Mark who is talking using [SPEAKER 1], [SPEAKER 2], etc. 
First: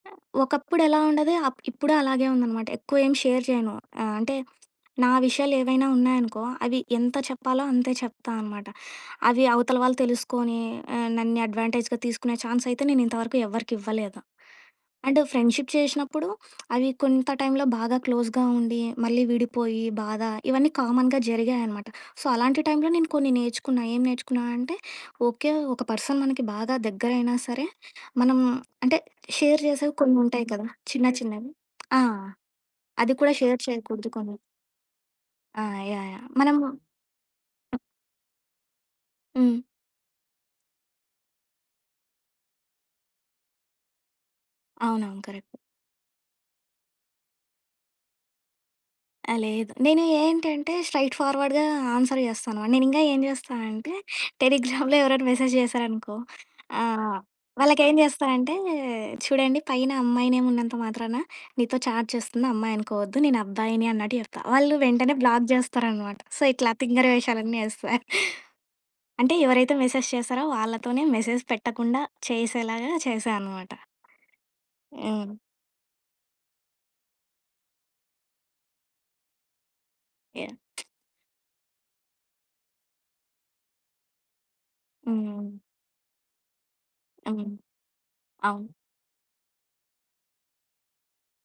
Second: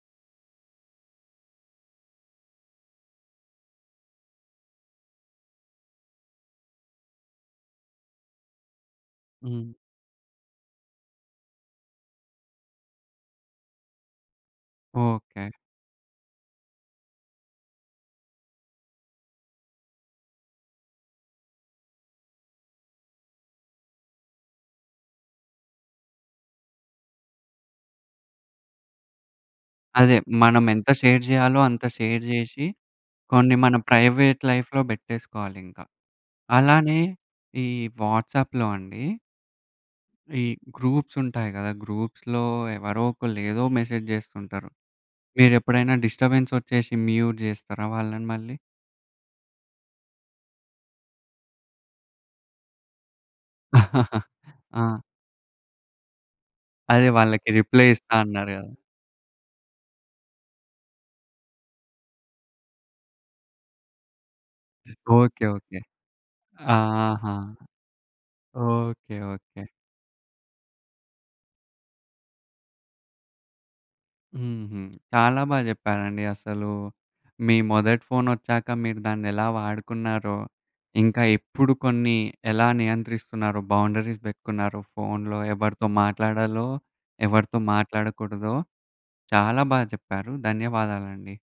[SPEAKER 1] ఒకప్పుడెలా ఉండేది, అప్ ఇప్పుడూ అలాగే ఉందనమాట. ఎక్కువేం షేర్ చేయను. ఆహ్, అంటే, నా విషయాలేవైనా ఉన్నాయనుకో, అవి ఎంత చెప్పాలో, అంతే చెప్తా అనమాట. అవి
[SPEAKER 2] హ్మ్.
[SPEAKER 1] అవతల వాళ్ళు తెలుసుకొనీ ఆహ్, నన్నే అడ్వాంటేజ్‌గా తీసుకునే ఛాన్సయితే, నేనింతవరకు ఎవ్వరికివ్వలేదు. And,
[SPEAKER 2] okay.
[SPEAKER 1] ఫ్రెండ్‌షిప్ చేషినప్పుడు, అవి కొంత టైంలో బాగా క్లోజ్‌గా ఉండి, మళ్ళీ విడిపోయి బాధ, ఇవన్నీ కామన్‌గా జరిగాయనమాట. సో, అలాంటి టైంలో నేను కొన్ని నేర్చుకున్నా, ఏం నేర్చుకున్నా అంటే, ఓకే. ఒక పర్సన్ మనకి బాగా దెగ్గరైనా సరే, మనం అంటే, షేర్ జేసేవి
[SPEAKER 2] అదే,
[SPEAKER 1] కొన్నుంటాయి కదా!
[SPEAKER 2] మనమెంత
[SPEAKER 1] చిన్న
[SPEAKER 2] షేర్
[SPEAKER 1] చిన్నవి.
[SPEAKER 2] జేయాలో, అంత
[SPEAKER 1] ఆ!
[SPEAKER 2] షేర్ జేషి,
[SPEAKER 1] అది కూడా
[SPEAKER 2] కొన్ని
[SPEAKER 1] షేర్
[SPEAKER 2] మన
[SPEAKER 1] చేయకూడదు కొన్ని.
[SPEAKER 2] ప్రైవేట్ లైఫ్‌లో
[SPEAKER 1] ఆ!
[SPEAKER 2] బెట్టేసుకోవాలింక.
[SPEAKER 1] యాహ్! యాహ్! మనము
[SPEAKER 2] అలానే ఈ వాట్సాప్‌లో అండీ...
[SPEAKER 1] హ్మ్.
[SPEAKER 2] ఈ గ్రూప్సుంటాయి గదా! గ్రూప్స్‌లో ఎవరోకళ్ళు, ఏదో మెసేజ్ జేస్తుంటారు.
[SPEAKER 1] అవునవును. కరక్ట్
[SPEAKER 2] మీరెప్పుడైనా డిస్టర్బెన్సొచ్చేషి, మ్యూట్ జేస్తారా వాళ్ళని మళ్ళీ?
[SPEAKER 1] ఆ! లేదు. నేను ఏంటంటే, స్ట్రైట్‌ ఫార్వర్డ్‌గా ఆన్సర్ జేస్తా అనమా నేనింగా ఏం జేస్తానంటే, టెలిగ్రామ్‌లో
[SPEAKER 2] ఆ!
[SPEAKER 1] ఎవరన్న మెసేజ్ జేశారనుకో,
[SPEAKER 2] అదే,
[SPEAKER 1] ఆహ్,
[SPEAKER 2] వాళ్ళకి రిప్లై
[SPEAKER 1] వాళ్ళకేం
[SPEAKER 2] ఇస్తా
[SPEAKER 1] జేస్తా
[SPEAKER 2] అన్నారు
[SPEAKER 1] అంటే,
[SPEAKER 2] గదా!
[SPEAKER 1] "చూడండి పైన అమ్మాయి నేమున్నంత మాత్రాన, నీతో చాట్ చేస్తుంది అమ్మాయనుకోవద్దు, నేనబ్బాయిని." అన్నట్టు జెప్తా. వాళ్ళు వెంటనే
[SPEAKER 2] ఓకే.
[SPEAKER 1] Block
[SPEAKER 2] okay.
[SPEAKER 1] జేస్తారనమాట. సో, ఇట్లా
[SPEAKER 2] ఆ!
[SPEAKER 1] తింగరి
[SPEAKER 2] ఆహా!
[SPEAKER 1] వేషాలన్నీ యేస్తా.
[SPEAKER 2] ఓకే.
[SPEAKER 1] అంటే,
[SPEAKER 2] ఓకే.
[SPEAKER 1] ఎవరైతే మెసేజ్ చేశారో, వాళ్ళతోనే మెసేజ్ పెట్టకుండా, చేసేలాగా చేశా అనమాట.
[SPEAKER 2] హుహు.
[SPEAKER 1] హ్మ్.
[SPEAKER 2] చాలా బా జెప్పారండి. అసలూ మీ మొదటి ఫోనొచ్చాక, మీరు దాన్నెలా వాడుకున్నారో,
[SPEAKER 1] యాహ్!
[SPEAKER 2] ఇంకా ఎప్పుడు కొన్ని ఎలా నియంత్రిస్తున్నారో, బౌండరీస్ బెట్టుకున్నారో, ఫోన్‌లో
[SPEAKER 1] హ్మ్.
[SPEAKER 2] ఎవరితో మాట్లాడాలో,
[SPEAKER 1] హ్మ్.
[SPEAKER 2] ఎవరితో మాట్లాడకూడదో,
[SPEAKER 1] అవును.
[SPEAKER 2] చాలా బా చెప్పారు. ధన్యవాదాలండి.